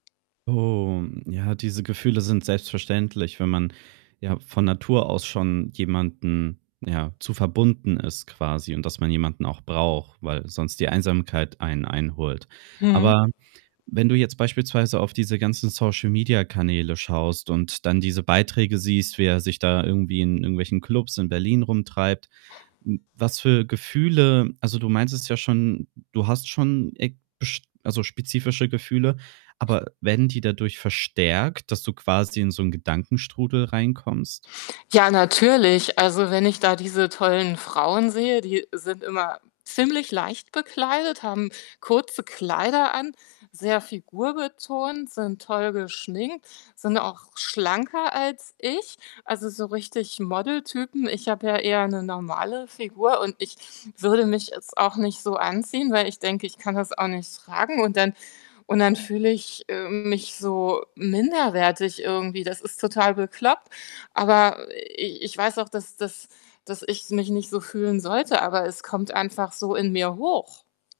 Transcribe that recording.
Oh, ja, diese Gefühle sind selbstverständlich, wenn man, ja, von Natur aus schon jemanden, ja, zu verbunden ist quasi und dass man jemanden auch braucht, weil sonst die Einsamkeit einen einholt. Mhm. Aber wenn du jetzt beispielsweise auf diese ganzen Social-Media-Kanäle schaust und dann diese Beiträge siehst, wie er sich da irgendwie in irgendwelchen Klubs in Berlin rumtreibt, hm, was für Gefühle also, du meintest ja schon, du hast schon e bisch also, spezifische Gefühle, aber werden die dadurch verstärkt, dass du quasi in so 'n Gedankenstrudel reinkommst? Ja, natürlich. Also wenn ich da diese tollen Frauen sehe, die sind immer ziemlich leicht bekleidet, haben kurze Kleider an, sehr figurbetont, sind toll geschminkt, sind auch schlanker als ich, also so richtig Model-Typen. Ich habe ja eher 'ne normale Figur und ich würde mich jetzt auch nicht so anziehen, weil ich denke, ich kann das auch nicht tragen und dann und dann fühle ich, ähm, mich so minderwertig irgendwie. Das ist total bekloppt, aber, äh, i ich weiß auch, dass dass dass ich mich nicht so fühlen sollte, aber es kommt einfach so in mir hoch.